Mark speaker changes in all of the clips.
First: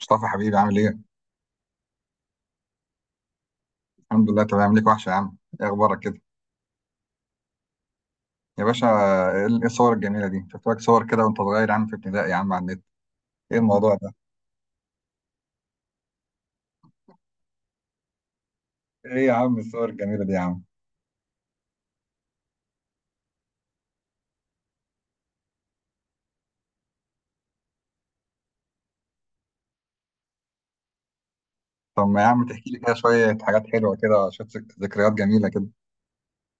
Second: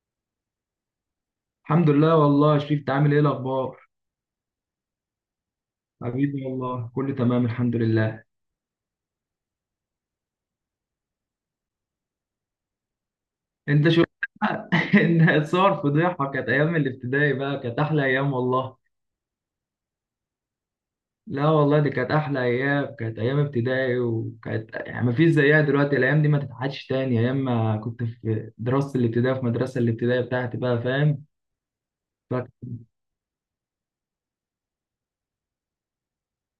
Speaker 1: مصطفى حبيبي عامل ايه؟
Speaker 2: الحمد لله، والله شريف عامل ايه الاخبار؟
Speaker 1: الحمد لله تمام ليك وحشة يا عم، ايه اخبارك كده؟
Speaker 2: حبيبي والله كله تمام الحمد لله.
Speaker 1: يا باشا. إيه الصور الجميلة دي؟ شفت لك صور كده وانت صغير يا عم في ابتدائي يا عم على النت، ايه
Speaker 2: انت
Speaker 1: الموضوع
Speaker 2: شو؟
Speaker 1: ده؟
Speaker 2: ان صور فضيحه، كانت ايام الابتدائي بقى، كانت احلى ايام والله.
Speaker 1: ايه يا عم الصور الجميلة دي يا عم؟
Speaker 2: لا والله دي كانت احلى ايام، كانت ايام ابتدائي، وكانت يعني ما فيش زيها دلوقتي، الايام دي ما تتعادش تاني، ايام ما كنت في دراسه الابتدائي في مدرسه الابتدائي بتاعتي، بقى فاهم.
Speaker 1: طب ما يا عم تحكي لي كده شوية حاجات حلوة كده شوية ذكريات جميلة كده.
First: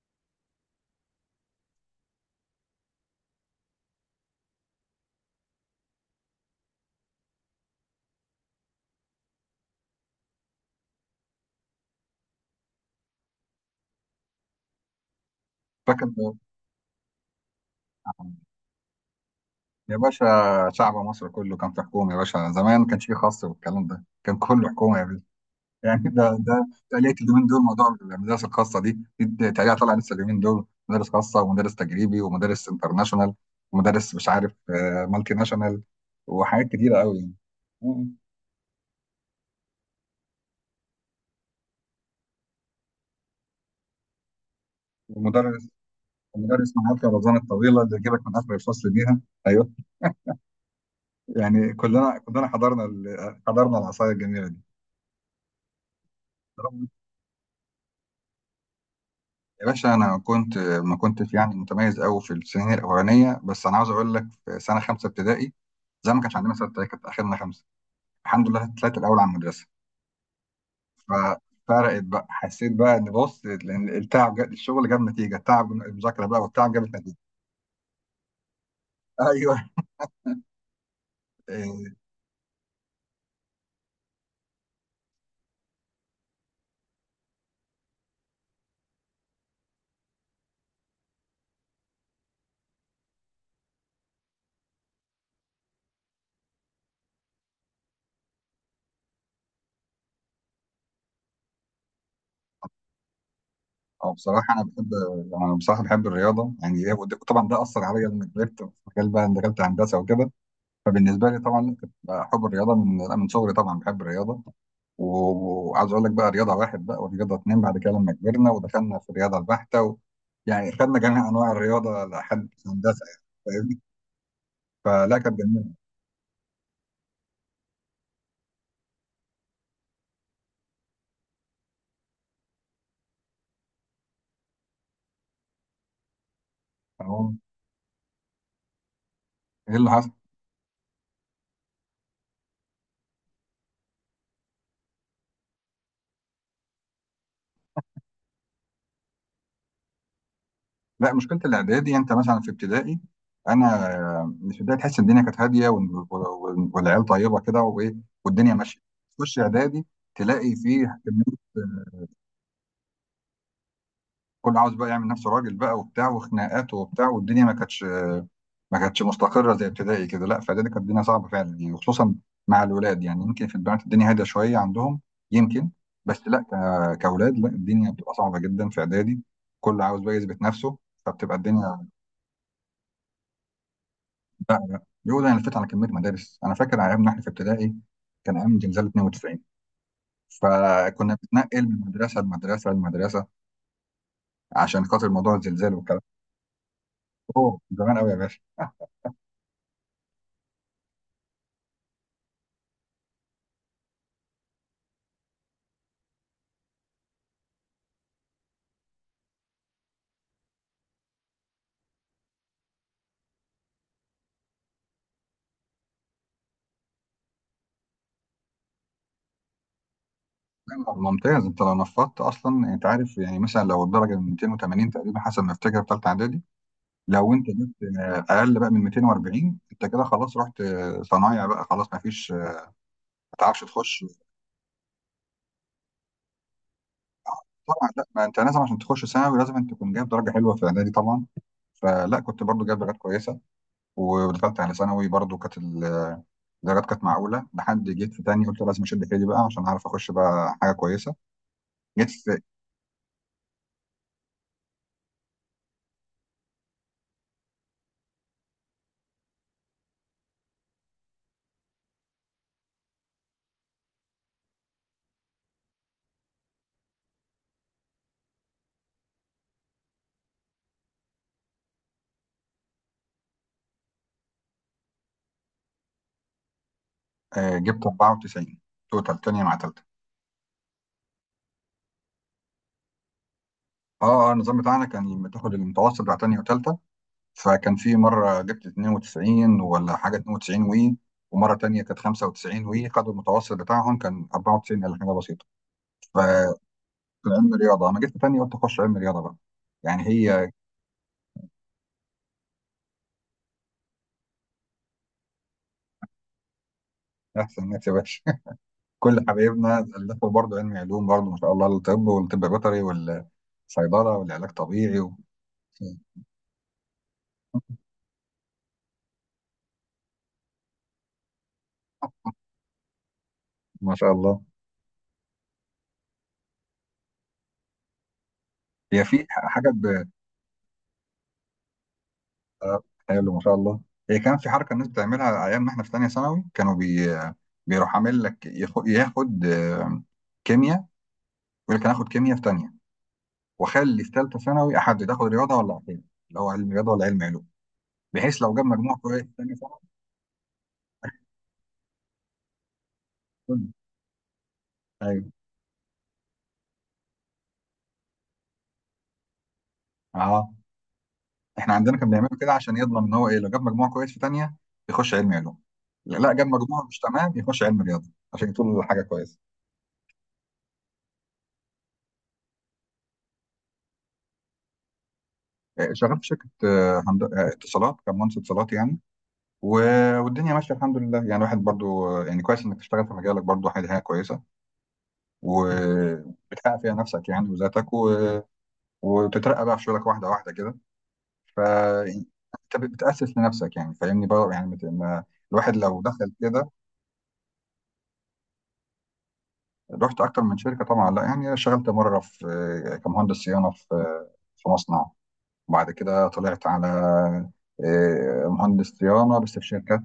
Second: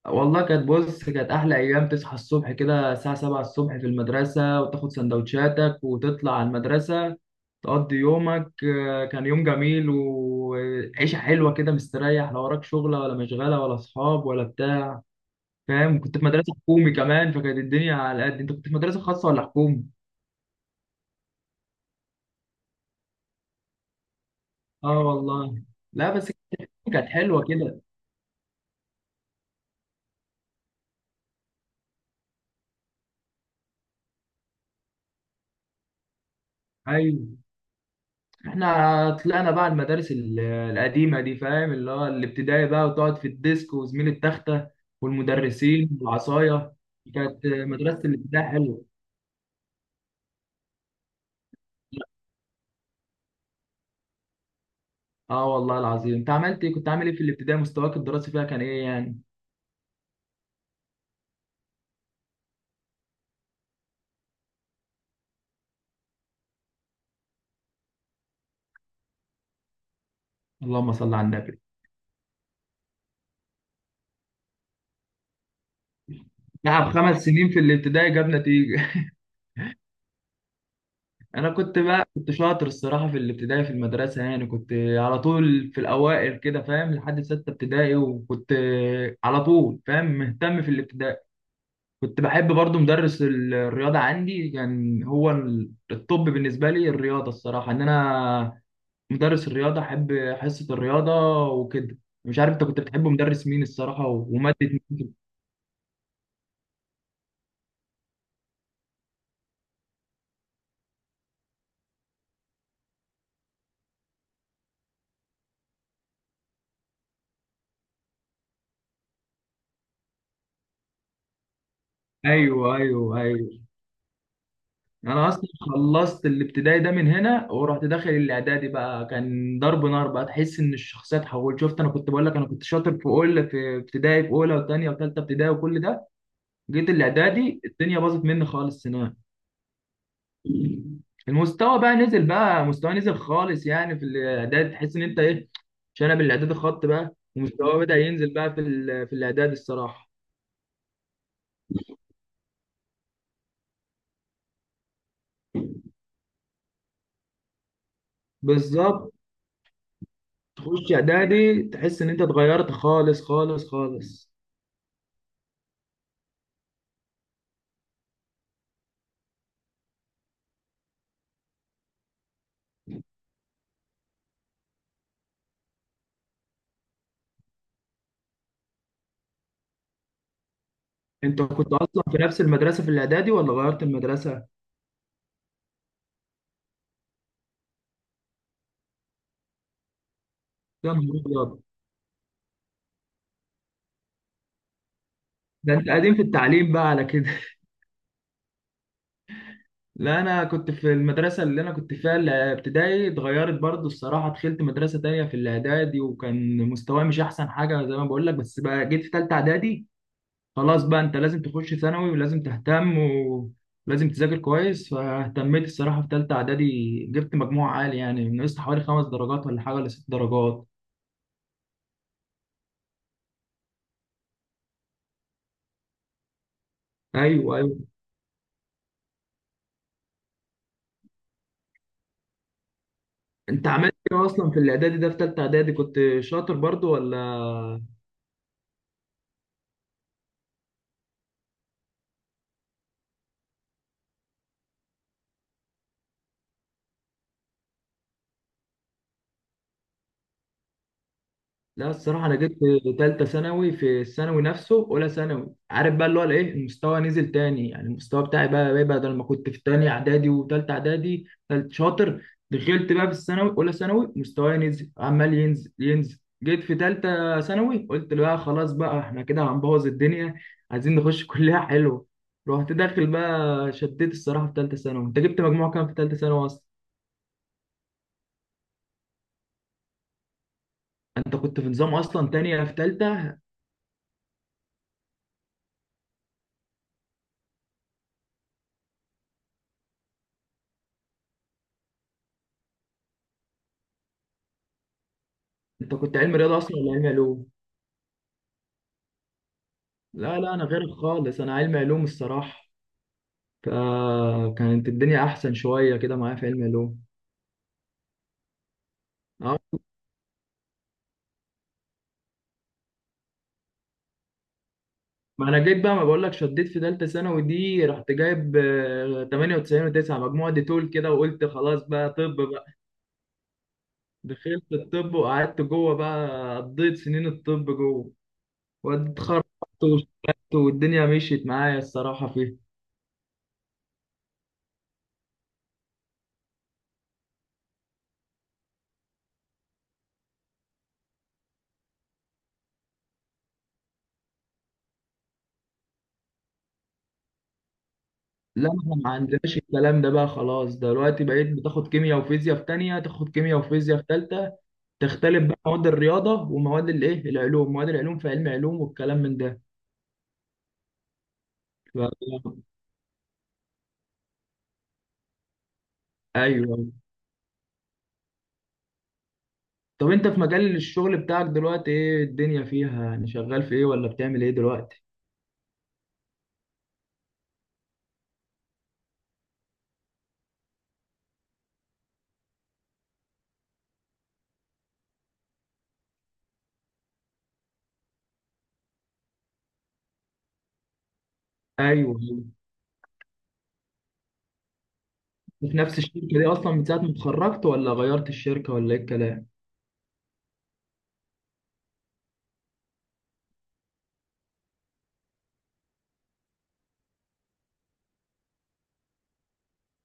Speaker 2: والله كانت، بص، كانت أحلى أيام، تصحى الصبح كده الساعة 7 الصبح في المدرسة، وتاخد سندوتشاتك وتطلع على المدرسة، تقضي يومك، كان يوم جميل وعيشة حلوة كده، مستريح، لا وراك شغلة ولا مشغلة ولا أصحاب ولا بتاع، فاهم،
Speaker 1: فاكر.
Speaker 2: كنت في مدرسة حكومي كمان، فكانت الدنيا على قد. أنت كنت في مدرسة خاصة ولا حكومي؟
Speaker 1: يا باشا، شعب مصر كله كان في حكومة يا باشا، زمان ما كانش فيه خاص والكلام ده، كان كله حكومة
Speaker 2: آه
Speaker 1: يا باشا.
Speaker 2: والله.
Speaker 1: يعني
Speaker 2: لا بس
Speaker 1: ده
Speaker 2: كانت
Speaker 1: تقليد
Speaker 2: حلوة
Speaker 1: اليومين دول،
Speaker 2: كده.
Speaker 1: موضوع المدارس الخاصه دي تقليد طالع لسه اليومين دول، مدرس خاصه ومدرس تجريبي ومدرس انترناشونال ومدرس مش عارف مالتي ناشونال، وحاجات كتيره قوي يعني.
Speaker 2: أيوه،
Speaker 1: مم.
Speaker 2: احنا طلعنا بقى المدارس القديمة دي، فاهم، اللي هو الابتدائي بقى، وتقعد في الديسك وزميل التختة
Speaker 1: ومدرس
Speaker 2: والمدرسين
Speaker 1: ومدرس
Speaker 2: والعصاية.
Speaker 1: معاك الرزانه
Speaker 2: كانت
Speaker 1: الطويله اللي
Speaker 2: مدرسة
Speaker 1: يجيبك من
Speaker 2: الابتدائي
Speaker 1: اخر
Speaker 2: حلوة.
Speaker 1: الفصل بيها. ايوه، يعني كلنا حضرنا العصايه الجميله دي.
Speaker 2: اه والله العظيم، انت عملت ايه؟ كنت عامل ايه في الابتدائي؟ مستواك الدراسي فيها كان ايه يعني؟
Speaker 1: يا باشا، انا كنت ما كنتش يعني متميز قوي في السنين الاولانيه، بس انا عاوز اقول لك في سنه خمسه ابتدائي، زي ما كانش عندنا سته كانت اخرنا خمسه، الحمد لله طلعت الاول على المدرسه.
Speaker 2: اللهم صل على النبي.
Speaker 1: ففرقت بقى، حسيت بقى ان، بص، لان التعب الشغل جاب نتيجه، التعب المذاكره بقى والتعب جابت
Speaker 2: تعب
Speaker 1: نتيجه.
Speaker 2: 5 سنين في الابتدائي جاب نتيجة.
Speaker 1: ايوه.
Speaker 2: انا كنت
Speaker 1: إيه،
Speaker 2: بقى كنت شاطر الصراحة في الابتدائي في المدرسة، يعني كنت على طول في الاوائل كده، فاهم، لحد ستة ابتدائي، وكنت على طول فاهم، مهتم في الابتدائي. كنت بحب برضو مدرس الرياضة، عندي كان هو الطب بالنسبة لي الرياضة، الصراحة إن أنا مدرس الرياضة أحب، حصة الرياضة وكده. مش عارف أنت كنت بتحب مدرس مين الصراحة،
Speaker 1: اه بصراحه
Speaker 2: ومادة
Speaker 1: انا
Speaker 2: مين؟
Speaker 1: بحب انا بصراحه بحب الرياضه، طبعا ده اثر عليا لما كبرت في مجال بقى، إن دخلت هندسه وكده. فبالنسبه لي طبعا كنت حب الرياضه من لا، من صغري، طبعا بحب الرياضه. وعاوز اقول لك بقى، رياضه واحد بقى ورياضه اتنين، بعد كده لما كبرنا ودخلنا في الرياضه البحته و... يعني خدنا جميع انواع الرياضه لحد
Speaker 2: أيوه
Speaker 1: هندسه
Speaker 2: أيوه
Speaker 1: يعني،
Speaker 2: أيوه.
Speaker 1: فاهمني؟ فلا،
Speaker 2: أنا
Speaker 1: كانت
Speaker 2: أصلا
Speaker 1: جميله.
Speaker 2: خلصت الابتدائي ده من هنا، ورحت داخل الإعدادي بقى، كان ضرب نار بقى، تحس إن الشخصية اتحولت. شفت، أنا كنت بقول لك، أنا كنت شاطر في أول، في ابتدائي، في أولى وتانية وتالتة ابتدائي وكل ده. جيت
Speaker 1: أهو.
Speaker 2: الإعدادي، الدنيا باظت مني خالص هناك.
Speaker 1: ايه اللي حصل؟
Speaker 2: المستوى بقى نزل، مستوى نزل خالص، يعني في الاعداد تحس ان انت ايه، شنب الاعداد، الخط بقى ومستواه بدأ ينزل بقى، في في الاعداد الصراحه.
Speaker 1: لا، مشكله الاعدادي، يعني انت مثلا في ابتدائي، انا مش ابتدائي، تحس الدنيا كانت هاديه والعيال طيبه كده وايه، والدنيا ماشيه.
Speaker 2: بالظبط.
Speaker 1: تخش اعدادي تلاقي
Speaker 2: تخش
Speaker 1: فيه كميه،
Speaker 2: اعدادي، تحس ان انت اتغيرت خالص خالص خالص.
Speaker 1: كل عاوز بقى يعمل نفسه راجل بقى وبتاع وخناقات وبتاع، والدنيا ما كانتش مستقره زي ابتدائي كده. لا، في اعدادي كانت الدنيا صعبه فعلا يعني، وخصوصا مع الولاد، يعني يمكن في البنات الدنيا هاديه شويه عندهم يمكن، بس لا كاولاد لا، الدنيا بتبقى صعبه جدا في اعدادي، كل عاوز بقى يثبت نفسه، فبتبقى
Speaker 2: انت كنت
Speaker 1: الدنيا.
Speaker 2: اصلا في نفس المدرسه في الاعدادي، ولا غيرت المدرسه؟
Speaker 1: لا لا، يقول انا لفيت على كميه مدارس. انا فاكر ايامنا احنا في ابتدائي كان ايام زلزال 92،
Speaker 2: يا نهار
Speaker 1: فكنا
Speaker 2: ابيض،
Speaker 1: بنتنقل من مدرسه لمدرسه لمدرسه عشان خاطر موضوع الزلزال
Speaker 2: ده انت
Speaker 1: والكلام.
Speaker 2: قديم في التعليم بقى على كده.
Speaker 1: اوه، زمان قوي يا باشا.
Speaker 2: لا، انا كنت في المدرسه اللي انا كنت فيها الابتدائي، اتغيرت برضو الصراحه، دخلت مدرسه تانية في الاعدادي، وكان مستواي مش احسن حاجه، زي ما بقول لك، بس بقى جيت في ثالثه اعدادي، خلاص بقى، انت لازم تخش ثانوي ولازم تهتم ولازم تذاكر كويس، فاهتميت الصراحه في ثالثه اعدادي، جبت مجموع عالي، يعني نقصت حوالي 5 درجات ولا حاجه، ولا 6 درجات.
Speaker 1: لا، ممتاز، انت لو نفضت اصلا انت عارف يعني، مثلا لو الدرجه من 280 تقريبا حسب ما افتكر في ثالثه اعدادي، لو انت
Speaker 2: ايوه
Speaker 1: جبت
Speaker 2: ايوه،
Speaker 1: اقل بقى من 240 انت كده خلاص رحت صنايع بقى، خلاص ما فيش ما تعرفش
Speaker 2: انت عملت
Speaker 1: تخش.
Speaker 2: ايه اصلا في الاعدادي ده؟ في ثالثه اعدادي كنت شاطر برضو ولا؟
Speaker 1: طبعا لا، ما انت لازم عشان تخش ثانوي لازم انت تكون جايب درجه حلوه في اعدادي طبعا، فلا كنت برضو جايب درجات كويسه، ودخلت على ثانوي برضو كانت الدرجات كانت معقوله، لحد جيت في تاني قلت لازم اشد حيلي بقى عشان اعرف اخش بقى حاجه كويسه.
Speaker 2: لا
Speaker 1: جيت
Speaker 2: الصراحة أنا
Speaker 1: في
Speaker 2: جيت في تالتة ثانوي، في الثانوي نفسه، أولى ثانوي، عارف بقى اللي هو الإيه، المستوى نزل تاني، يعني المستوى بتاعي بقى بدل ما كنت في تاني إعدادي وتالتة إعدادي تالت شاطر، دخلت بقى في الثانوي أولى ثانوي، مستواي نزل، عمال ينزل ينزل، جيت في تالتة ثانوي، قلت بقى خلاص بقى، إحنا كده هنبوظ الدنيا، عايزين نخش كلية حلوة، رحت داخل بقى، شديت الصراحة في تالتة ثانوي. أنت جبت مجموع كام في تالتة ثانوي أصلا؟
Speaker 1: جبت 94 توتال، تانية مع تالتة.
Speaker 2: أنت كنت في نظام أصلا، تانية في تالتة؟
Speaker 1: اه النظام بتاعنا كان بتاخد المتوسط بتاع تانية وتالتة، فكان في مره جبت 92 ولا حاجه، 92 وي، ومره تانية كانت 95 وي، خدوا المتوسط بتاعهم كان 94 ولا حاجه بسيطه.
Speaker 2: أنت كنت علم
Speaker 1: فكان
Speaker 2: رياضة أصلا ولا علم علوم؟
Speaker 1: علم رياضه، انا جيت في تانية قلت اخش علم رياضه بقى، يعني
Speaker 2: لا
Speaker 1: هي.
Speaker 2: لا، انا غيرك خالص، انا علمي علوم الصراحه، فكانت الدنيا احسن شويه كده معايا في علمي علوم.
Speaker 1: احسن ناس يا باشا، كل
Speaker 2: اه.
Speaker 1: حبايبنا ألفوا برضه علم علوم برضه، ما شاء الله، الطب والطب بيطري والصيدلة والعلاج طبيعي و...
Speaker 2: ما انا جيت بقى، ما بقول لك، شديت في ثالثه ثانوي دي، رحت جايب 98 و9 مجموعه دي طول كده، وقلت خلاص بقى طب بقى.
Speaker 1: ما شاء الله.
Speaker 2: دخلت الطب، وقعدت جوه بقى، قضيت سنين الطب جوه،
Speaker 1: هي في
Speaker 2: واتخرجت،
Speaker 1: حاجة ب...
Speaker 2: واشتغلت، والدنيا مشيت معايا الصراحه فيها.
Speaker 1: آه، حلو ما شاء الله. هي كان في حركة الناس بتعملها أيام ما إحنا في تانية ثانوي، كانوا بي... بيروح عامل لك ياخد, ياخد كيمياء، يقول لك أنا هاخد كيمياء في تانية، وأخلي في تالتة ثانوي أحدد آخد رياضة ولا عقيدة، اللي هو علم رياضة ولا علم علوم، بحيث لو جاب
Speaker 2: لا، احنا
Speaker 1: مجموع
Speaker 2: ما
Speaker 1: كويس في تانية
Speaker 2: عندناش
Speaker 1: ثانوي.
Speaker 2: الكلام ده بقى، خلاص دلوقتي بقيت بتاخد كيمياء وفيزياء في تانية، تاخد كيمياء
Speaker 1: كله.
Speaker 2: وفيزياء في تالتة،
Speaker 1: أيوه.
Speaker 2: تختلف بقى مواد الرياضه ومواد الايه، العلوم، مواد العلوم في علم علوم والكلام من ده.
Speaker 1: أه، احنا عندنا كان بيعملوا كده
Speaker 2: ف...
Speaker 1: عشان يضمن ان هو ايه، لو جاب مجموع كويس في تانية يخش علم علوم، لا لا، جاب
Speaker 2: ايوه.
Speaker 1: مجموع مش تمام يخش علم رياضه، عشان يطول حاجه كويسه.
Speaker 2: طب انت في مجال الشغل بتاعك دلوقتي، ايه الدنيا فيها؟ يعني شغال في ايه، ولا بتعمل ايه دلوقتي؟
Speaker 1: شغال في شركه اتصالات، كان مهندس اتصالات يعني، والدنيا ماشيه الحمد لله، يعني واحد برضو يعني كويس انك تشتغل في مجالك برضو، حاجه حاجة كويسه، وبتحقق فيها نفسك يعني وذاتك وتترقى بقى في شغلك واحده واحده كده. ف
Speaker 2: ايوه.
Speaker 1: يعني انت بتاسس لنفسك يعني، فاهمني بقى يعني
Speaker 2: في
Speaker 1: الواحد
Speaker 2: نفس
Speaker 1: لو
Speaker 2: الشركه
Speaker 1: دخل
Speaker 2: دي
Speaker 1: كده.
Speaker 2: اصلا من ساعه ما اتخرجت، ولا غيرت الشركه، ولا ايه الكلام؟
Speaker 1: رحت اكتر من شركه طبعا، لا يعني اشتغلت مره في كمهندس صيانه في في مصنع، وبعد كده طلعت على مهندس صيانه بس في شركات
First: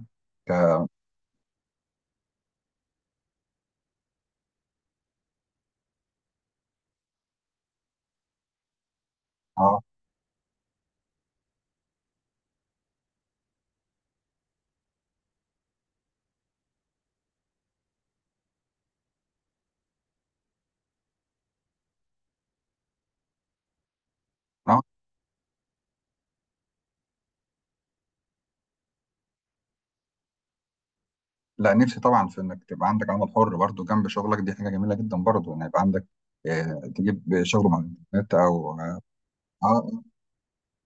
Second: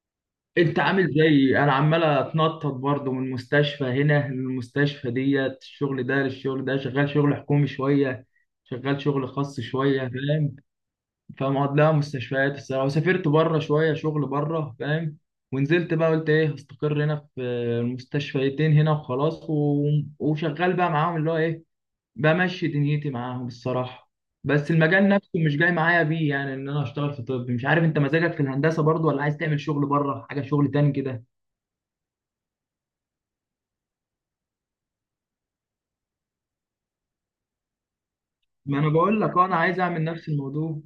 Speaker 2: انت
Speaker 1: ك-
Speaker 2: عامل زي انا، عمال اتنطط برضه من مستشفى هنا للمستشفى ديت، الشغل ده للشغل ده، شغال شغل حكومي شويه، شغال شغل خاص
Speaker 1: اه.
Speaker 2: شويه، فاهم، فاهم قصدي؟ لا مستشفيات الصراحه، وسافرت بره شويه شغل بره، فاهم، ونزلت بقى قلت ايه، هستقر هنا في المستشفيتين هنا وخلاص، وشغال بقى معاهم، اللي هو ايه، بمشي دنيتي معاهم الصراحه. بس
Speaker 1: اه،
Speaker 2: المجال نفسه مش جاي معايا بيه، يعني ان انا اشتغل في طب. مش عارف انت، مزاجك في الهندسه برضو، ولا عايز تعمل شغل بره، حاجه شغل تاني كده؟
Speaker 1: لا نفسي طبعا في انك تبقى عندك عمل حر برضو جنب شغلك، دي حاجه جميله جدا برضو ان يبقى عندك تجيب شغل من الانترنت او
Speaker 2: ما انا
Speaker 1: اه
Speaker 2: بقول لك انا عايز
Speaker 1: آه،
Speaker 2: اعمل نفس الموضوع.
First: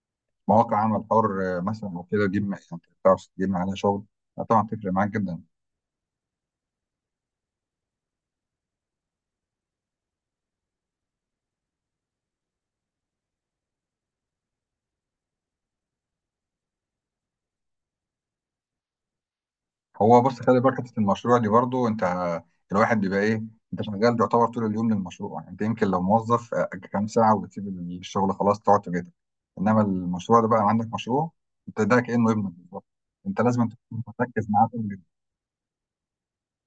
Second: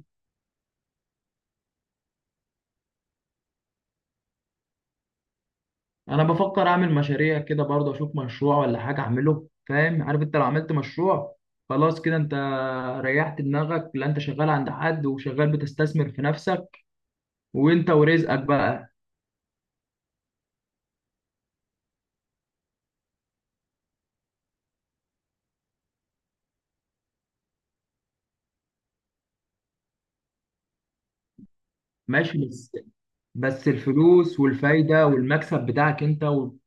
Speaker 1: مواقع عمل حر مثلا او كده، تجيب يعني تعرف تجيب عليها شغل. طبعا تفرق معاك جدا.
Speaker 2: انا بفكر اعمل مشاريع كده برضو، اشوف مشروع ولا حاجه اعمله، فاهم، عارف انت لو عملت مشروع، خلاص كده انت ريحت دماغك. لا انت شغال عند حد، وشغال بتستثمر في نفسك وانت ورزقك بقى.
Speaker 1: هو بص، خلي بالك حته المشروع دي برضو، انت الواحد بيبقى ايه، انت شغال يعتبر طول اليوم للمشروع، يعني انت يمكن لو موظف كام ساعه وبتسيب الشغل، خلاص تقعد تجد، انما المشروع ده بقى عندك مشروع، انت ده كانه
Speaker 2: ماشي.
Speaker 1: ابنك
Speaker 2: بس،
Speaker 1: بالظبط، انت لازم تكون
Speaker 2: الفلوس
Speaker 1: مركز معاه طول اليوم.
Speaker 2: والفايدة والمكسب بتاعك انت،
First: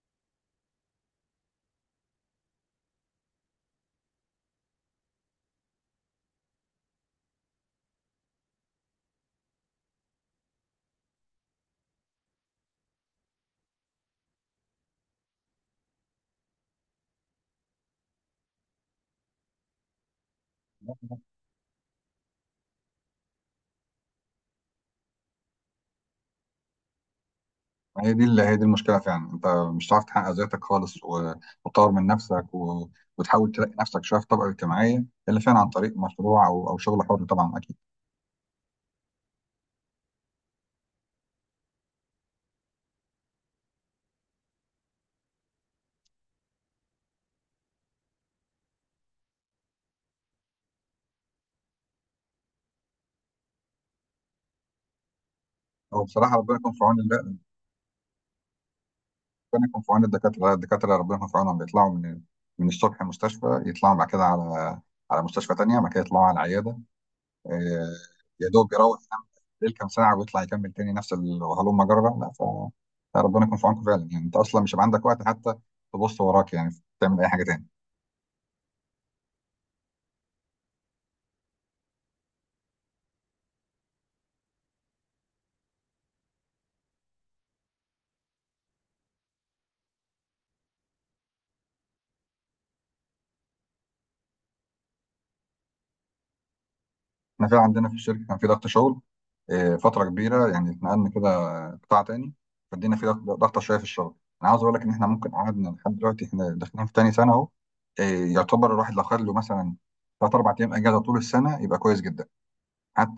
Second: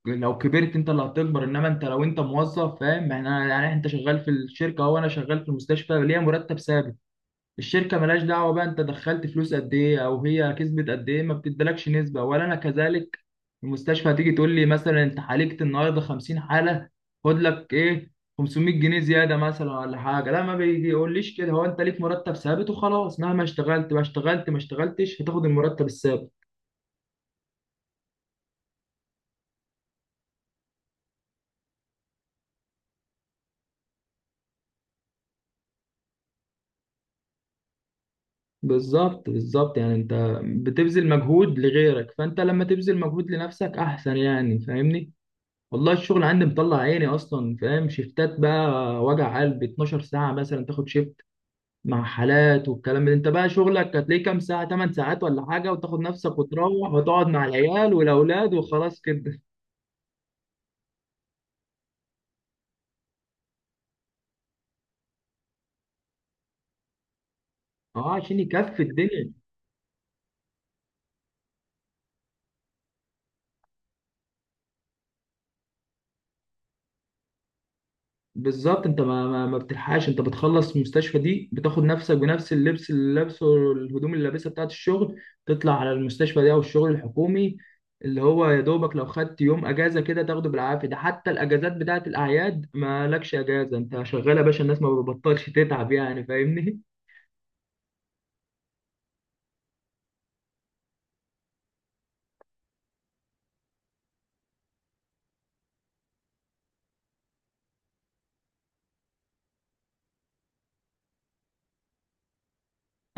Speaker 2: ولو كبرت انت اللي هتكبر. انما انت لو انت موظف، فاهم، يعني يعني انت شغال في الشركة، وانا شغال في المستشفى، ليا مرتب ثابت، الشركه ملهاش دعوه بقى انت دخلت فلوس قد ايه، او هي كسبت قد ايه، ما بتدلكش نسبه، ولا انا كذلك. المستشفى هتيجي تقول لي مثلا انت عالجت النهارده 50 حاله، خد لك ايه، 500 جنيه زياده مثلا ولا حاجه؟ لا، ما بيقوليش كده، هو انت ليك مرتب ثابت وخلاص، مهما اشتغلت ما اشتغلت، ما اشتغلتش هتاخد المرتب الثابت.
Speaker 1: هي دي المشكله فعلا، انت مش هتعرف تحقق ذاتك خالص وتطور من نفسك و... وتحاول تلاقي نفسك شويه في طبقه اجتماعيه، الا فعلا عن طريق مشروع او شغل حر طبعا، اكيد.
Speaker 2: بالظبط بالظبط، يعني انت بتبذل مجهود لغيرك، فانت لما تبذل مجهود لنفسك احسن، يعني فاهمني. والله الشغل عندي مطلع عيني اصلا، فاهم، شيفتات بقى، وجع قلب، 12 ساعه مثلا تاخد شيفت مع حالات والكلام ده. انت بقى شغلك هتلاقيه كام ساعه، 8 ساعات ولا حاجه، وتاخد
Speaker 1: هو بصراحه
Speaker 2: نفسك
Speaker 1: ربنا يكون في
Speaker 2: وتروح وتقعد
Speaker 1: عون،
Speaker 2: مع العيال والاولاد وخلاص كده.
Speaker 1: ربنا يكون في عون الدكاترة، الدكاترة ربنا يكون في عونهم، بيطلعوا من الصبح مستشفى، يطلعوا بعد كده على على مستشفى تانية، بعد كده يطلعوا على العيادة. آه،
Speaker 2: اه، عشان
Speaker 1: يا دوب
Speaker 2: يكفي
Speaker 1: يروح ينام
Speaker 2: الدنيا.
Speaker 1: ليل كام ساعة، ويطلع يكمل تاني نفس الهلوم جرة. لا ف- فربنا يكون في عونكم فعلا، يعني انت اصلا مش هيبقى عندك وقت حتى تبص وراك يعني تعمل اي حاجة تاني.
Speaker 2: بالظبط، انت ما بتلحقش، انت بتخلص المستشفى دي، بتاخد نفسك بنفس اللبس اللي لابسه والهدوم اللي لابسها بتاعت الشغل، تطلع على المستشفى دي او الشغل الحكومي، اللي هو يا دوبك لو خدت يوم اجازه كده تاخده بالعافيه، ده حتى الاجازات بتاعت الاعياد ما لكش اجازه، انت شغال يا باشا، الناس ما بتبطلش تتعب، يعني فاهمني.
Speaker 1: احنا فعلا عندنا في الشركه كان في ضغط شغل فتره كبيره، يعني اتنقلنا كده قطاع تاني، فدينا في ضغط، ضغطه شويه في الشغل. انا عاوز اقول لك ان احنا ممكن قعدنا لحد دلوقتي، احنا داخلين في تاني سنه اهو، يعتبر الواحد لو خد له مثلا ثلاث اربع ايام اجازه طول السنه يبقى كويس جدا،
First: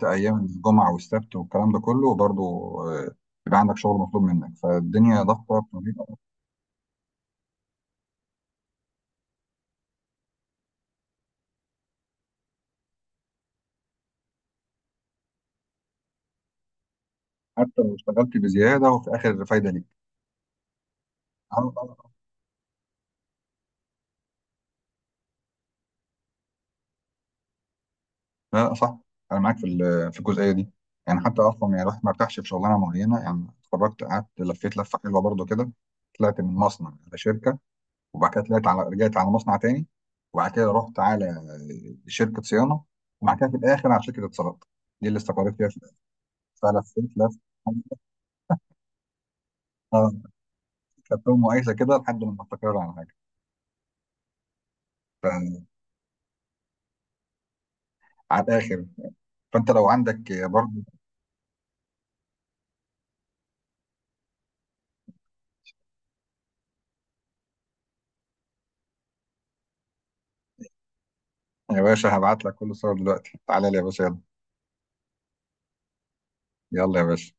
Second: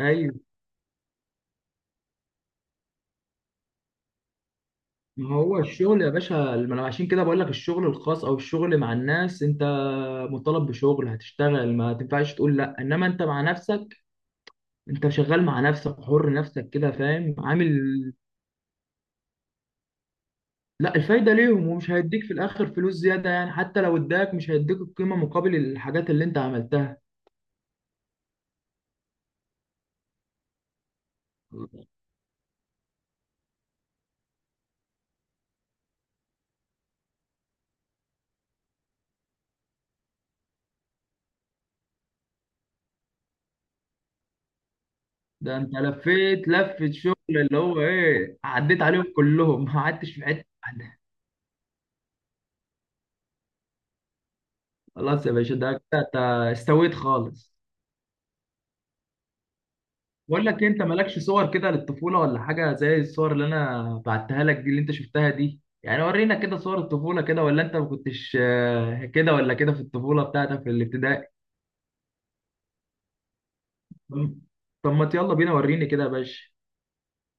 Speaker 2: ايوه.
Speaker 1: ايام الجمعه والسبت والكلام ده كله برضه. آه، يبقى عندك شغل مطلوب منك، فالدنيا
Speaker 2: ما هو
Speaker 1: ضغطه
Speaker 2: الشغل يا
Speaker 1: بطريقة-
Speaker 2: باشا، ما انا عشان كده بقول لك، الشغل الخاص او الشغل مع الناس، انت مطالب بشغل، هتشتغل، ما تنفعش تقول لا. انما انت مع نفسك، انت شغال مع نفسك، حر نفسك كده، فاهم، عامل.
Speaker 1: حتى لو اشتغلت بزياده وفي الاخر فايده
Speaker 2: لا، الفايده ليهم، ومش
Speaker 1: ليك.
Speaker 2: هيديك في الاخر فلوس زياده، يعني حتى لو اداك مش هيديك القيمه مقابل الحاجات اللي انت عملتها.
Speaker 1: لا لا، صح، انا معاك في في الجزئيه دي، يعني حتى اصلا يعني الواحد ما ارتاحش في شغلانه معينه يعني. اتخرجت قعدت لفيت لفه حلوه برضو كده، طلعت من مصنع على شركه، وبعد كده طلعت على، رجعت على مصنع تاني، وبعد كده رحت على شركه صيانه، وبعد كده في الاخر على شركه اتصالات، دي اللي استقريت
Speaker 2: ده
Speaker 1: فيها
Speaker 2: انت
Speaker 1: في الآخر.
Speaker 2: لفيت لفه شغل،
Speaker 1: فلفيت لف،
Speaker 2: اللي هو ايه، عديت عليهم كلهم، ما قعدتش
Speaker 1: اه،
Speaker 2: في حته واحده.
Speaker 1: خدتهم مقايسه كده لحد ما استقر على حاجه،
Speaker 2: خلاص يا باشا، ده كده انت استويت خالص.
Speaker 1: على الاخر. فانت لو عندك
Speaker 2: بقول لك
Speaker 1: برضو.
Speaker 2: انت مالكش صور كده للطفوله ولا حاجه زي الصور اللي انا بعتها لك دي اللي انت شفتها دي؟ يعني ورينا كده صور الطفوله كده، ولا انت ما كنتش كده ولا كده في الطفوله بتاعتك في الابتدائي؟
Speaker 1: يا باشا هبعت لك كل الصور دلوقتي، تعالى لي يا باشا، يلا.
Speaker 2: طب ما يلا بينا، وريني كده يا باشا.
Speaker 1: يلا يا باشا.